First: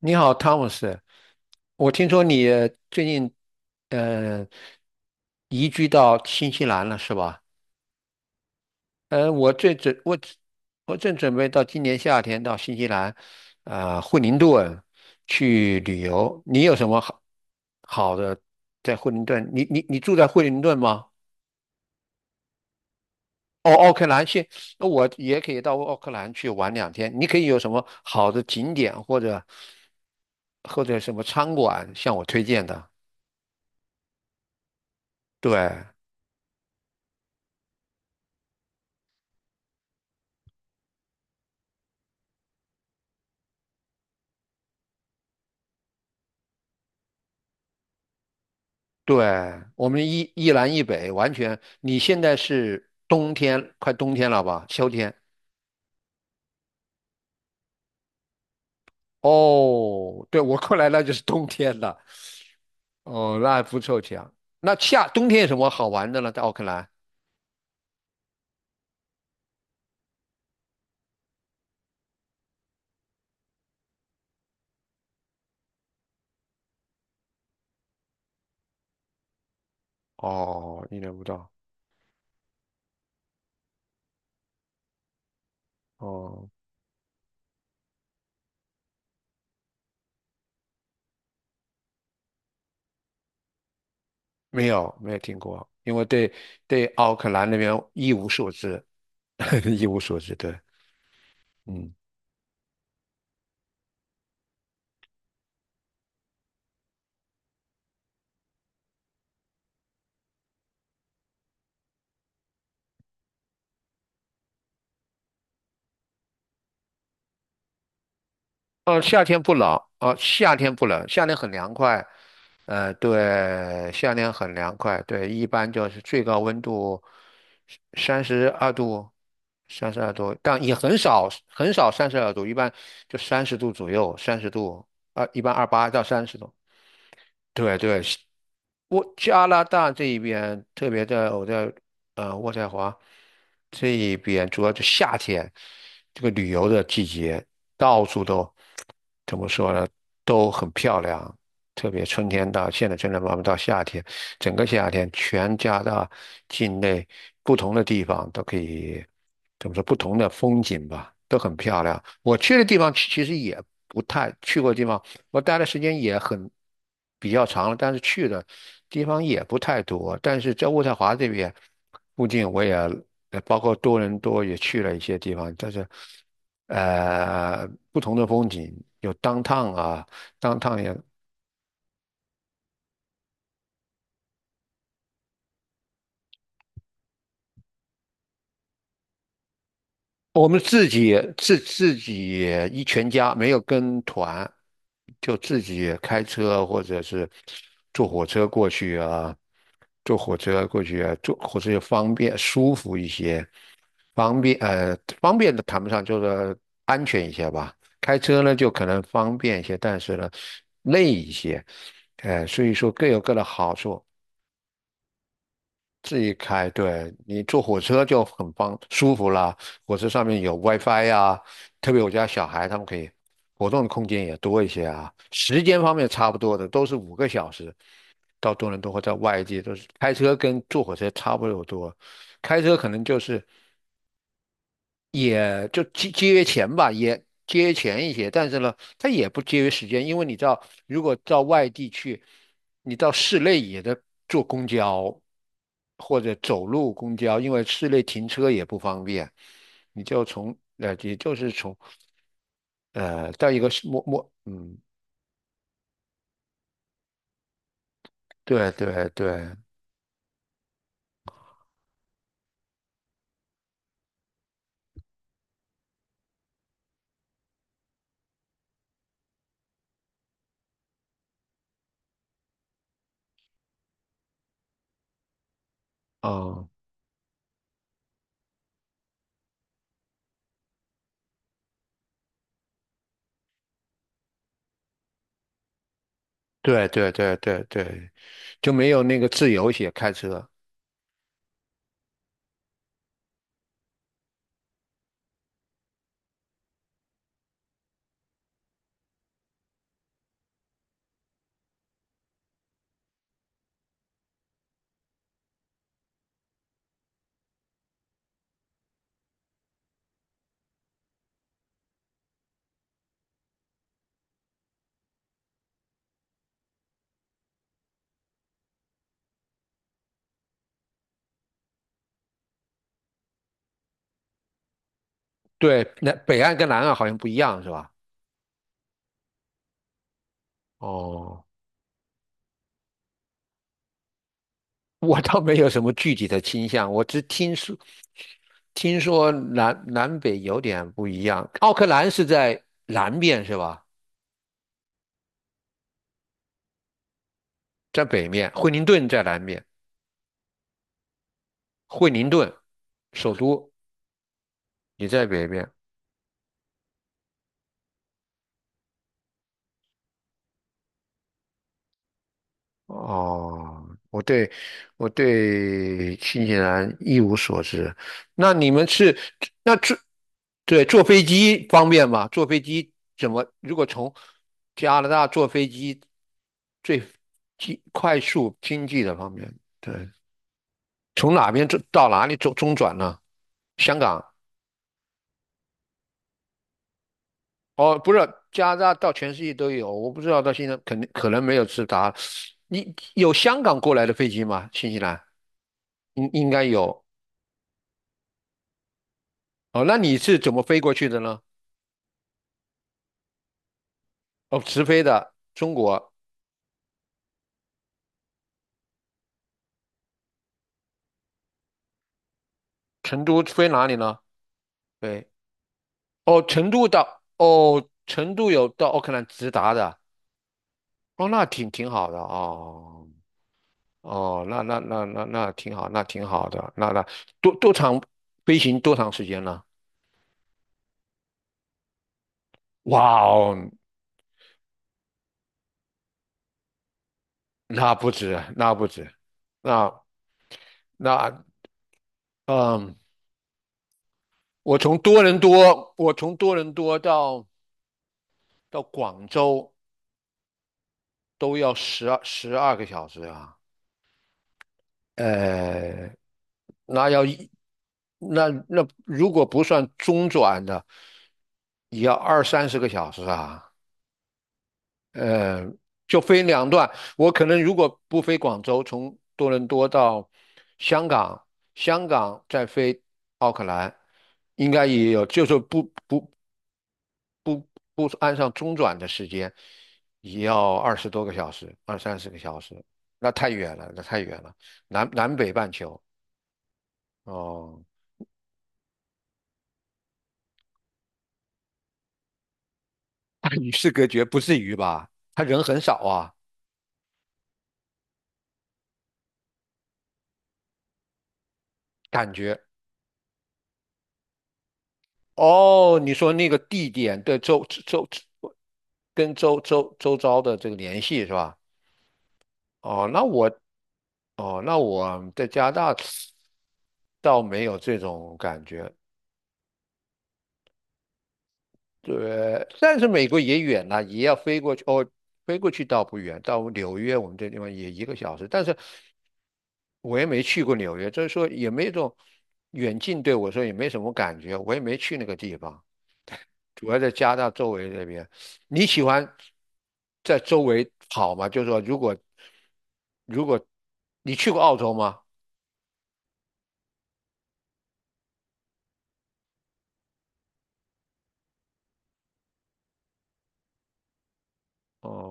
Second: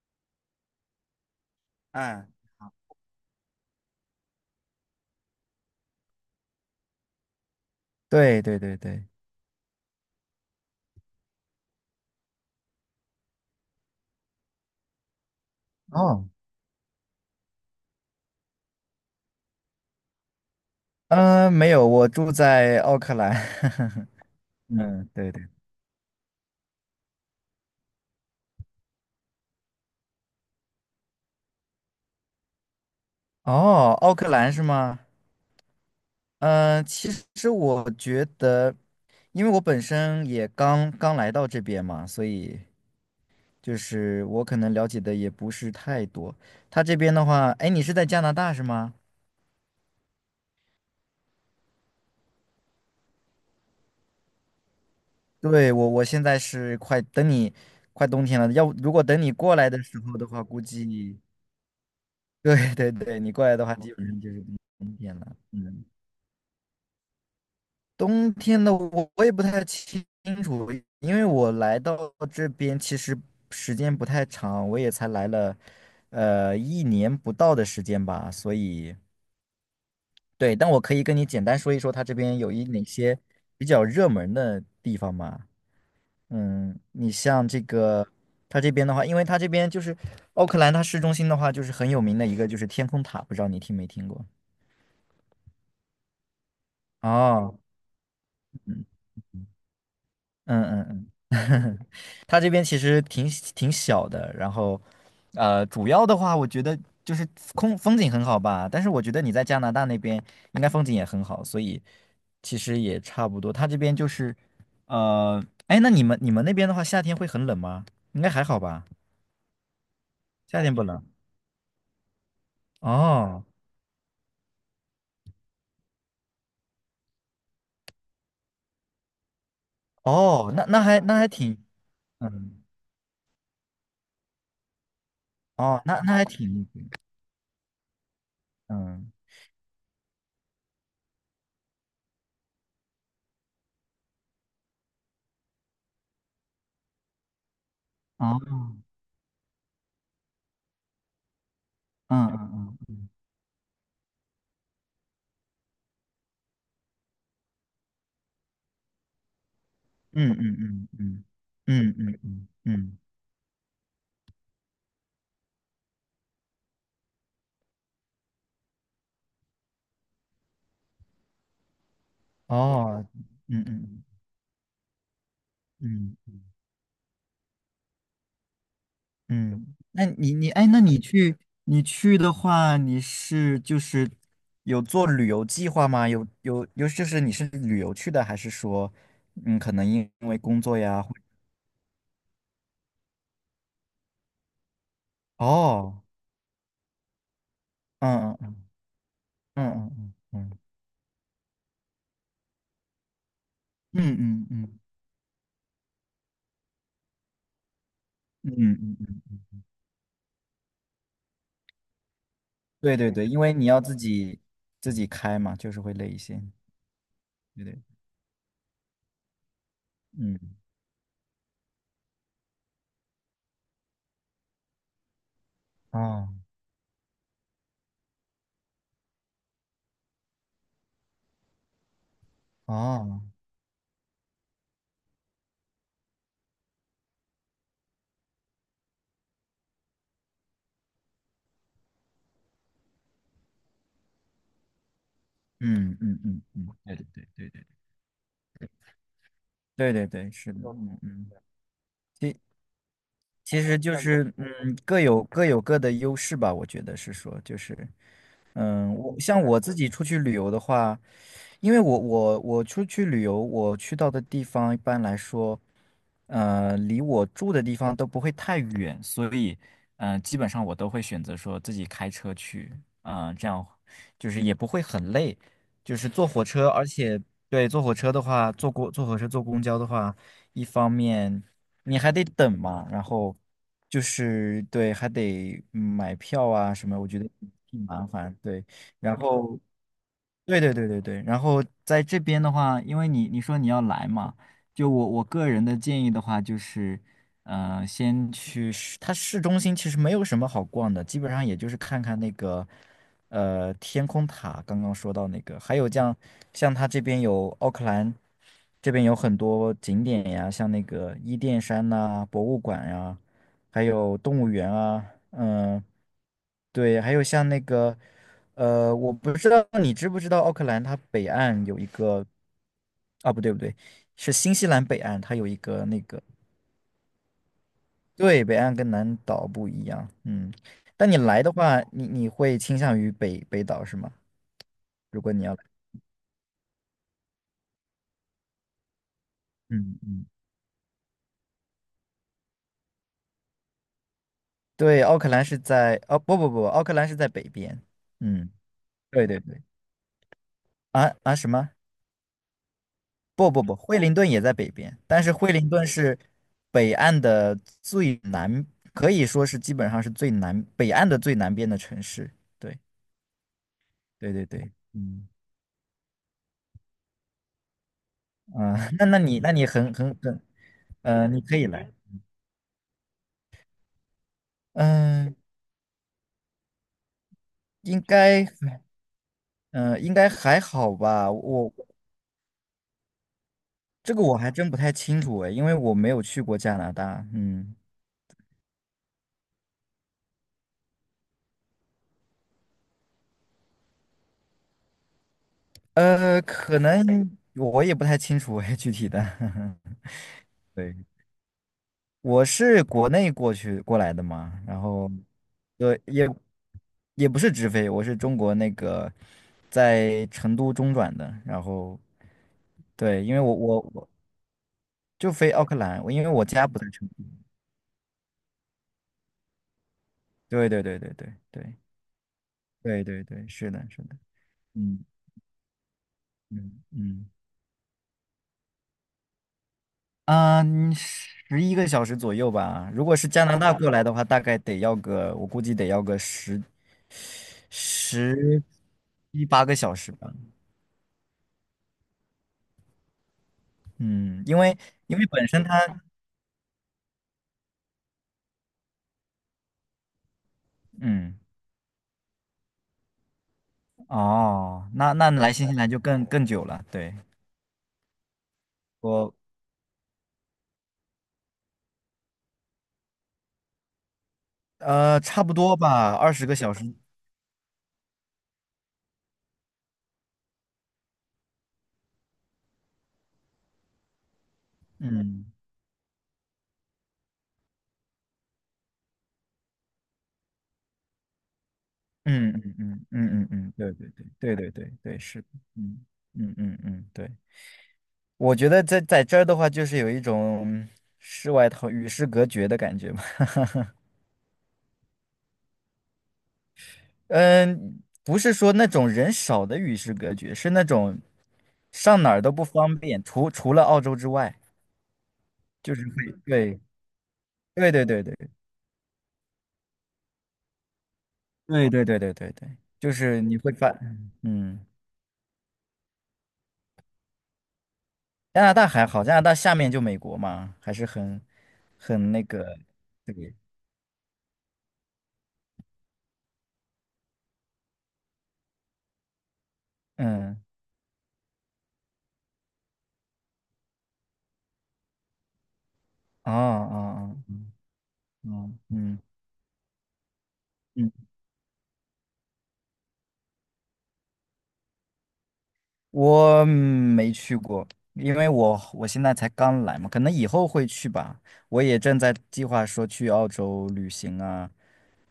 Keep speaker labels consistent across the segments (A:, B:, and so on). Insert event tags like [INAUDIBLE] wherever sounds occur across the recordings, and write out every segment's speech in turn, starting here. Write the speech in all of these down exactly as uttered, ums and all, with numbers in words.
A: 你好汤姆 o， 我听说
B: 嗯，
A: 你最近呃移居到新西兰了，是吧？
B: 对对对对，
A: 呃，我最准我我正准备到今年夏天到新西兰，啊、惠灵顿去旅
B: 哦，
A: 游。你有什么好好的在惠灵顿？你你你住在惠灵顿吗？
B: 嗯、没有，我住在奥克兰。
A: 哦，奥克
B: [LAUGHS]
A: 兰现
B: 嗯
A: 那我
B: 嗯，对
A: 也
B: 对。
A: 可以到奥克兰去玩两天。你可以有什么好的景点或者或者什么餐馆向我推荐的？
B: 哦，奥克兰是吗？
A: 对。
B: 嗯、其实我觉得，因为我本身也刚刚来到这边嘛，所以就是我可能了解的也不是太多。他这边的话，哎，你是在加拿大是吗？
A: 对，我们一一南一北，完全。你现在是冬天，快冬天了吧？秋天？
B: 对，我我现在是快等你快冬天了，要如果等你过来的时候
A: 哦，
B: 的
A: 对，
B: 话，
A: 我
B: 估
A: 过来那就
B: 计。
A: 是冬天了。
B: [LAUGHS] 对对对，你
A: 哦，
B: 过
A: 那
B: 来
A: 还
B: 的话，
A: 不
B: 基
A: 凑
B: 本上
A: 巧。
B: 就是
A: 那
B: 冬
A: 夏
B: 天
A: 冬
B: 了。
A: 天有什么
B: 嗯，
A: 好玩的呢？在奥克兰？
B: 冬天的我我也不太清楚，因为我来到这边其实时间不太长，我也才来了，呃，一年不到的时间吧。所以，对，但我
A: 哦，
B: 可
A: 意
B: 以
A: 想
B: 跟
A: 不
B: 你简
A: 到。
B: 单说一说，它这边有一哪些比较热门的地方嘛？
A: 哦，
B: 嗯，你像这个，它这边的话，因为它这边就是奥克兰，它市中心的话，就是很有名的一个就是天空塔，不知道你听没听过？
A: 没有，没有听过，因为对对奥克兰那
B: 哦，
A: 边一无所知，[LAUGHS] 一无所知。对，
B: 嗯嗯嗯，[LAUGHS]
A: 嗯。
B: 它这边其实挺挺小的，然后，呃，主要的话，我觉得就是空风景很好吧，但是我觉得你在加拿大那边应该风景也很好，所以其实也差不多。它这边就是，呃，哎，那你们你们那边的话，夏天会很冷吗？应该还好吧，
A: 哦，夏天不冷，哦，夏
B: 夏
A: 天
B: 天不
A: 不冷，
B: 冷。
A: 夏天很凉快，呃，
B: 哦
A: 对，夏天很凉快，对，一般就是最高温度三十二度，三十二度，
B: 哦，
A: 但
B: 那
A: 也
B: 那
A: 很
B: 还那
A: 少
B: 还挺，
A: 很少三十二度，一
B: 嗯，
A: 般就三十度左右，三十度，二一般二
B: 哦，
A: 八
B: 那
A: 到
B: 那还
A: 三十度，
B: 挺，
A: 对对，
B: 嗯，
A: 我加拿大这一边，特别在我在呃渥太华这一边，主要就夏天这个旅游的季节，到处都
B: 哦，
A: 怎么说呢，都很漂亮。特别
B: 嗯
A: 春天到
B: 嗯
A: 现在，
B: 嗯
A: 正天慢慢到夏天，整个夏天全加拿大境内不同的地方都可以怎么说，不同的
B: 嗯嗯
A: 风景
B: 嗯
A: 吧，
B: 嗯
A: 都很漂
B: 嗯
A: 亮。
B: 嗯嗯。
A: 我
B: 嗯
A: 去的地方
B: 嗯
A: 其其实也不太去过的地方，我待的时间也很比较长了，但是去的地方也不太多，但是在渥太华这边附近，我也
B: 哦，
A: 呃包
B: 嗯
A: 括多
B: 嗯
A: 伦多也去了一些地方，但是
B: 嗯
A: 呃不同的风景有 downtown
B: 嗯，
A: 啊
B: 那你你哎，那
A: ，downtown 也
B: 你去你去的话，你是就是有做旅游计划吗？有有有，就是你是旅游去的，还是说嗯，可能因为
A: 我们
B: 工作
A: 自
B: 呀？
A: 己
B: 或
A: 自自己一全家没有跟团，就自己
B: 哦，
A: 开车或者是坐火
B: 嗯
A: 车过
B: 嗯
A: 去啊，
B: 嗯
A: 坐火
B: 嗯
A: 车过去啊，坐火车也方便舒服一些，
B: 嗯
A: 方
B: 嗯
A: 便
B: 嗯嗯
A: 呃方便的谈不上，就是安全一些吧。开车
B: 嗯
A: 呢就可
B: 嗯
A: 能
B: 嗯，
A: 方
B: 嗯
A: 便一些，但是呢累一些，呃，所以说
B: 对
A: 各
B: 对
A: 有
B: 对，
A: 各
B: 因
A: 的
B: 为你
A: 好
B: 要自
A: 处。
B: 己自己开嘛，就是会累一
A: 自己
B: 些，
A: 开，对，你坐
B: 对
A: 火
B: 对，
A: 车就很方舒服啦。火车上
B: 嗯，
A: 面有 WiFi 呀，特别我家小孩他们可以活动的空间也多一些啊。时间方面
B: 哦
A: 差不多的，都是五个小时。到多伦多或在外地都是开车跟坐火车差不多多，开车可能就
B: 哦，
A: 是也就节节约钱吧，也节约钱一些，但是呢，它也不节约时间，因为你知道，如果到外地去，你到市内也得坐公交
B: 嗯嗯
A: 或者
B: 嗯
A: 走
B: 嗯，
A: 路
B: 对
A: 公
B: 对
A: 交，因
B: 对
A: 为
B: 对
A: 市内停车也不方便，
B: 对
A: 你
B: 对对
A: 就
B: 对，是
A: 从
B: 的，
A: 呃，
B: 嗯
A: 也
B: 嗯。
A: 就是从
B: 其
A: 呃到一
B: 其
A: 个
B: 实
A: 是
B: 就
A: 摸
B: 但
A: 摸，
B: 是嗯，
A: 嗯，
B: 各有各有各的优势吧。我觉得是说，就是
A: 对
B: 嗯，
A: 对
B: 我像
A: 对，
B: 我自己出去旅游的话，因为我我我出去旅游，我去到的地方一般来说，呃，离我住的地方都不会太远，所以嗯、呃基本上我都会选择说自己开车去，嗯、这样就是也不会很累，就是坐火
A: 嗯，
B: 车，而且对坐火车的话，坐过坐火车坐公交的话，一方面。你还得等嘛，然后就是对，还得买票啊
A: 对
B: 什么，我
A: 对
B: 觉得
A: 对对
B: 挺麻
A: 对，
B: 烦。对，
A: 就没有
B: 然
A: 那个自
B: 后
A: 由一些开车，
B: 对对对对对，然后在这边的话，因为你你说你要来嘛，就我我个人的建议的话，就是，呃，先去市，它市中心其实没有什么好逛的，基本上也就是看看那个，呃，天空塔，刚刚说到那个，还有像像它这边有奥克兰，这边有很多景点呀，像那个伊甸山呐、博物馆呀、还有动物园啊，嗯、对，还有像那个，呃，我不知道你知不知道奥克兰它北岸有一个，啊，不对不对，是新西兰北岸，它有一个
A: 对，
B: 那
A: 那
B: 个，
A: 北岸跟南岸好像不一样是吧？
B: 对，北岸跟南岛不一样，嗯。但你来
A: 哦。
B: 的话，你你会倾向于北北岛是吗？
A: 我
B: 如果
A: 倒
B: 你要
A: 没
B: 来
A: 有什么具体的倾向，我只听说听说南
B: 嗯
A: 南
B: 嗯，
A: 北有点不一样。奥克兰是在南面是吧？
B: 对，奥克兰是在，哦不不不，奥克兰是在北边，
A: 在北面，
B: 嗯，
A: 惠灵顿在
B: 对对
A: 南
B: 对，
A: 面，
B: 啊啊什么？
A: 惠灵顿首
B: 不不
A: 都
B: 不，惠灵顿也在北边，
A: 也
B: 但
A: 在
B: 是
A: 北
B: 惠
A: 面。
B: 灵顿是北岸的最南，可以说是基本上是最南，北岸的最南边的城市。对
A: 哦，我
B: 对对
A: 对
B: 对，
A: 我
B: 嗯
A: 对新西兰一无所知。那你
B: 啊、呃
A: 们
B: [LAUGHS] 那
A: 是
B: 那你那你
A: 那
B: 很
A: 坐
B: 很很，
A: 对，坐飞
B: 呃，你可
A: 机
B: 以
A: 方
B: 来，
A: 便吗？坐飞机怎么？如果从加拿大
B: 嗯、
A: 坐飞机最经
B: 应
A: 快
B: 该
A: 速经济的方面，
B: 嗯、呃
A: 对，
B: 应该还好吧，
A: 从哪边
B: 我
A: 中到哪里中中转呢？香
B: 这个
A: 港。
B: 我还真不太清楚哎，因为我没有去过加拿大，嗯
A: 哦，不是，加拿大到全世界都有，我不知道到现在肯定可能没有直达。你有香港过来的飞机吗？新西兰应
B: 呃，
A: 应该
B: 可
A: 有
B: 能我也不太清楚哎，具体的，
A: 哦。那你是怎么
B: [LAUGHS]
A: 飞过
B: 对。
A: 去的呢？
B: 我是国内过去过来的
A: 哦，
B: 嘛，然
A: 直飞
B: 后
A: 的中
B: 对
A: 国。
B: 也也不是直飞，我是中国那个在成都中转的，然后
A: 成
B: 对，因为
A: 都
B: 我
A: 飞
B: 我
A: 哪里
B: 我
A: 呢？对，
B: 就飞奥克兰，我因为
A: 哦，
B: 我家
A: 成
B: 不
A: 都
B: 在成
A: 到
B: 都。
A: 哦，成都有到奥克兰直达的
B: 对对对对
A: 哦，
B: 对
A: 那挺
B: 对
A: 挺好的
B: 对
A: 哦。
B: 对对，是的是的，
A: 哦，那那
B: 嗯
A: 那那那挺好，那挺好的，
B: 嗯
A: 那那
B: 嗯，
A: 多多长飞行多长时间呢？
B: 啊，嗯十一个小时左右吧。如果
A: 哇
B: 是加
A: 哦，
B: 拿大过来的话，大概得要个，我估计得要个十
A: 那不止啊，
B: 十
A: 那不止，
B: 一八个小
A: 那
B: 时吧。
A: 那嗯，
B: 嗯，因为
A: 我从
B: 因
A: 多
B: 为
A: 伦
B: 本身
A: 多，
B: 它，
A: 我从多伦多到到广州
B: 嗯，
A: 都要十二十二个小时啊，
B: 哦，那那来新西兰就
A: 呃，
B: 更更久了，
A: 那
B: 对，
A: 要一那那如
B: 我
A: 果不算中转的，也要二三十个小时啊。
B: 呃差不
A: 呃，
B: 多吧，
A: 就
B: 二
A: 飞
B: 十个
A: 两
B: 小
A: 段。
B: 时，
A: 我可能如果不飞广州，从多伦多到香港，香港再飞奥克兰，应该也有，就
B: 嗯
A: 是不不不按上中转的时间，也要二十多个小时，二三十个
B: 嗯
A: 小
B: 嗯
A: 时，
B: 嗯
A: 那
B: 嗯嗯
A: 太
B: 嗯，
A: 远了，
B: 对
A: 那
B: 对
A: 太
B: 对
A: 远了，
B: 对对对
A: 南
B: 对
A: 南
B: 是
A: 北半球
B: 嗯嗯嗯嗯，对，
A: 哦，
B: 我觉得在在这儿的话，就是有一种世外桃与世隔绝的感觉吧，
A: 那与世
B: [LAUGHS]
A: 隔绝，不至于吧？他人很少啊，
B: 嗯，不是说那种人少的与世隔绝，是那种上哪
A: 感
B: 儿都
A: 觉。
B: 不方便，除除了澳洲之外，就
A: 哦，
B: 是
A: 你说
B: 会
A: 那个
B: 对。
A: 地点，对，周
B: 对对
A: 周周，
B: 对对
A: 跟周周周遭的这个联系是吧？
B: 对对对对对对，
A: 哦，
B: 就
A: 那
B: 是
A: 我，
B: 你会发，
A: 哦，那
B: 嗯，
A: 我在加拿大倒没有这种
B: 加
A: 感
B: 拿大
A: 觉，
B: 还好，加拿大下面就美国嘛，还是很很那
A: 对，
B: 个，
A: 但是美国
B: 对，
A: 也远了，也要飞过去，哦，飞过去倒不远，到纽约我们这地方也一个小时，但是我也没
B: 嗯，
A: 去过纽约，就是说也没这种远近对我说也没什么感觉，我也没去那个地方。
B: 哦
A: 主要在加拿
B: 哦
A: 大周围那边。
B: 哦，哦
A: 你喜
B: 嗯
A: 欢在周围
B: 嗯，
A: 跑吗？就是说，如果如果你去过澳洲吗？
B: 我没去过，因为我我现在才刚来嘛，可能以后会去吧，我也正在计划说去澳洲旅行啊，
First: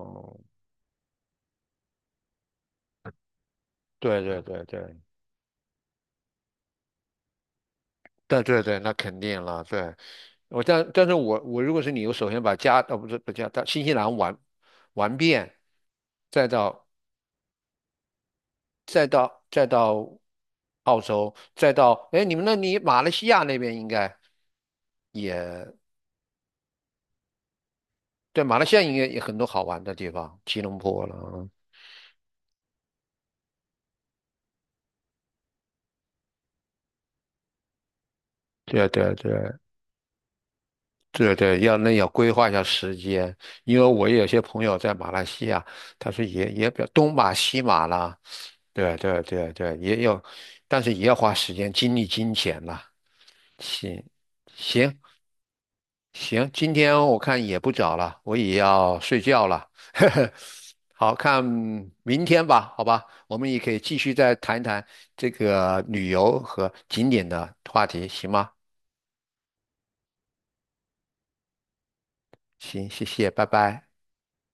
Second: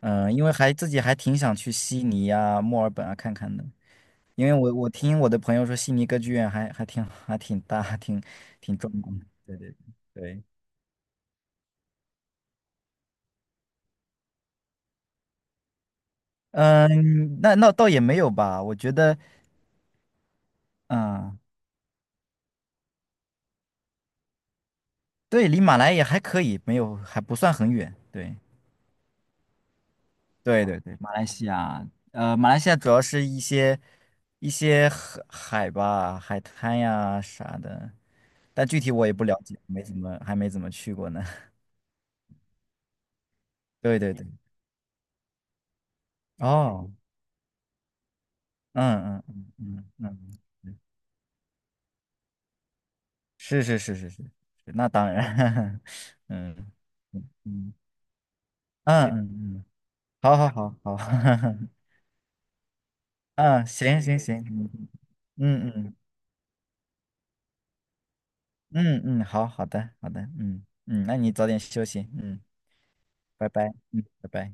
B: 嗯，因为还自己还挺想去悉尼啊、墨尔本啊看看的，
A: 对对
B: 因为
A: 对
B: 我我
A: 对，
B: 听我的朋友说，悉尼歌剧院还还挺还挺大，挺
A: 对对
B: 挺
A: 对，那
B: 壮
A: 肯
B: 观的。
A: 定
B: 对
A: 了。
B: 对
A: 对，
B: 对，
A: 我但但是我我如果是你，我首先把加呃不是不加，到新西兰玩玩遍，再到
B: 嗯，那那倒也没有吧，我觉
A: 再
B: 得，
A: 到再到澳洲，
B: 嗯，
A: 再到哎你们那里马来西亚那边应该。
B: 对，离马来也还可以，没有还不算很远。对
A: 对，马来西亚应该也很多好玩的地方，吉
B: 对
A: 隆
B: 对对，
A: 坡
B: 马来西
A: 了。
B: 亚，呃，马来西亚主要是一些一些海海吧，海滩呀啥的，但具
A: 对
B: 体我也
A: 对
B: 不了解，
A: 对
B: 没怎么还没怎么去过呢。
A: 对
B: [LAUGHS]
A: 对，要那要规划一下时间，因为
B: 对
A: 我
B: 对
A: 也有
B: 对，
A: 些朋友在马来西亚，他说也也比较
B: 哦，
A: 东马西马啦，
B: 嗯
A: 对对
B: 嗯
A: 对
B: 嗯
A: 对，
B: 嗯
A: 也有，
B: 嗯，
A: 但是也要花时间、精力、金钱啦。
B: 是是是
A: 行
B: 是是是那
A: 行
B: 当然，[LAUGHS]
A: 行，
B: 嗯
A: 今天我
B: 嗯
A: 看也不
B: 嗯
A: 早了，我也要
B: 嗯
A: 睡觉
B: 嗯，
A: 了。[LAUGHS]
B: 好好好好，
A: 好看，
B: [LAUGHS]
A: 明天吧，好吧，我们也
B: 嗯，
A: 可以继
B: 行
A: 续
B: 行
A: 再
B: 行，
A: 谈一谈这
B: 嗯
A: 个
B: 嗯
A: 旅游和景点的话题，行吗？
B: 嗯嗯嗯，好好的好的，嗯嗯，那你早点休息，嗯，
A: 行，谢谢，拜
B: 拜拜，
A: 拜。
B: 嗯，拜拜。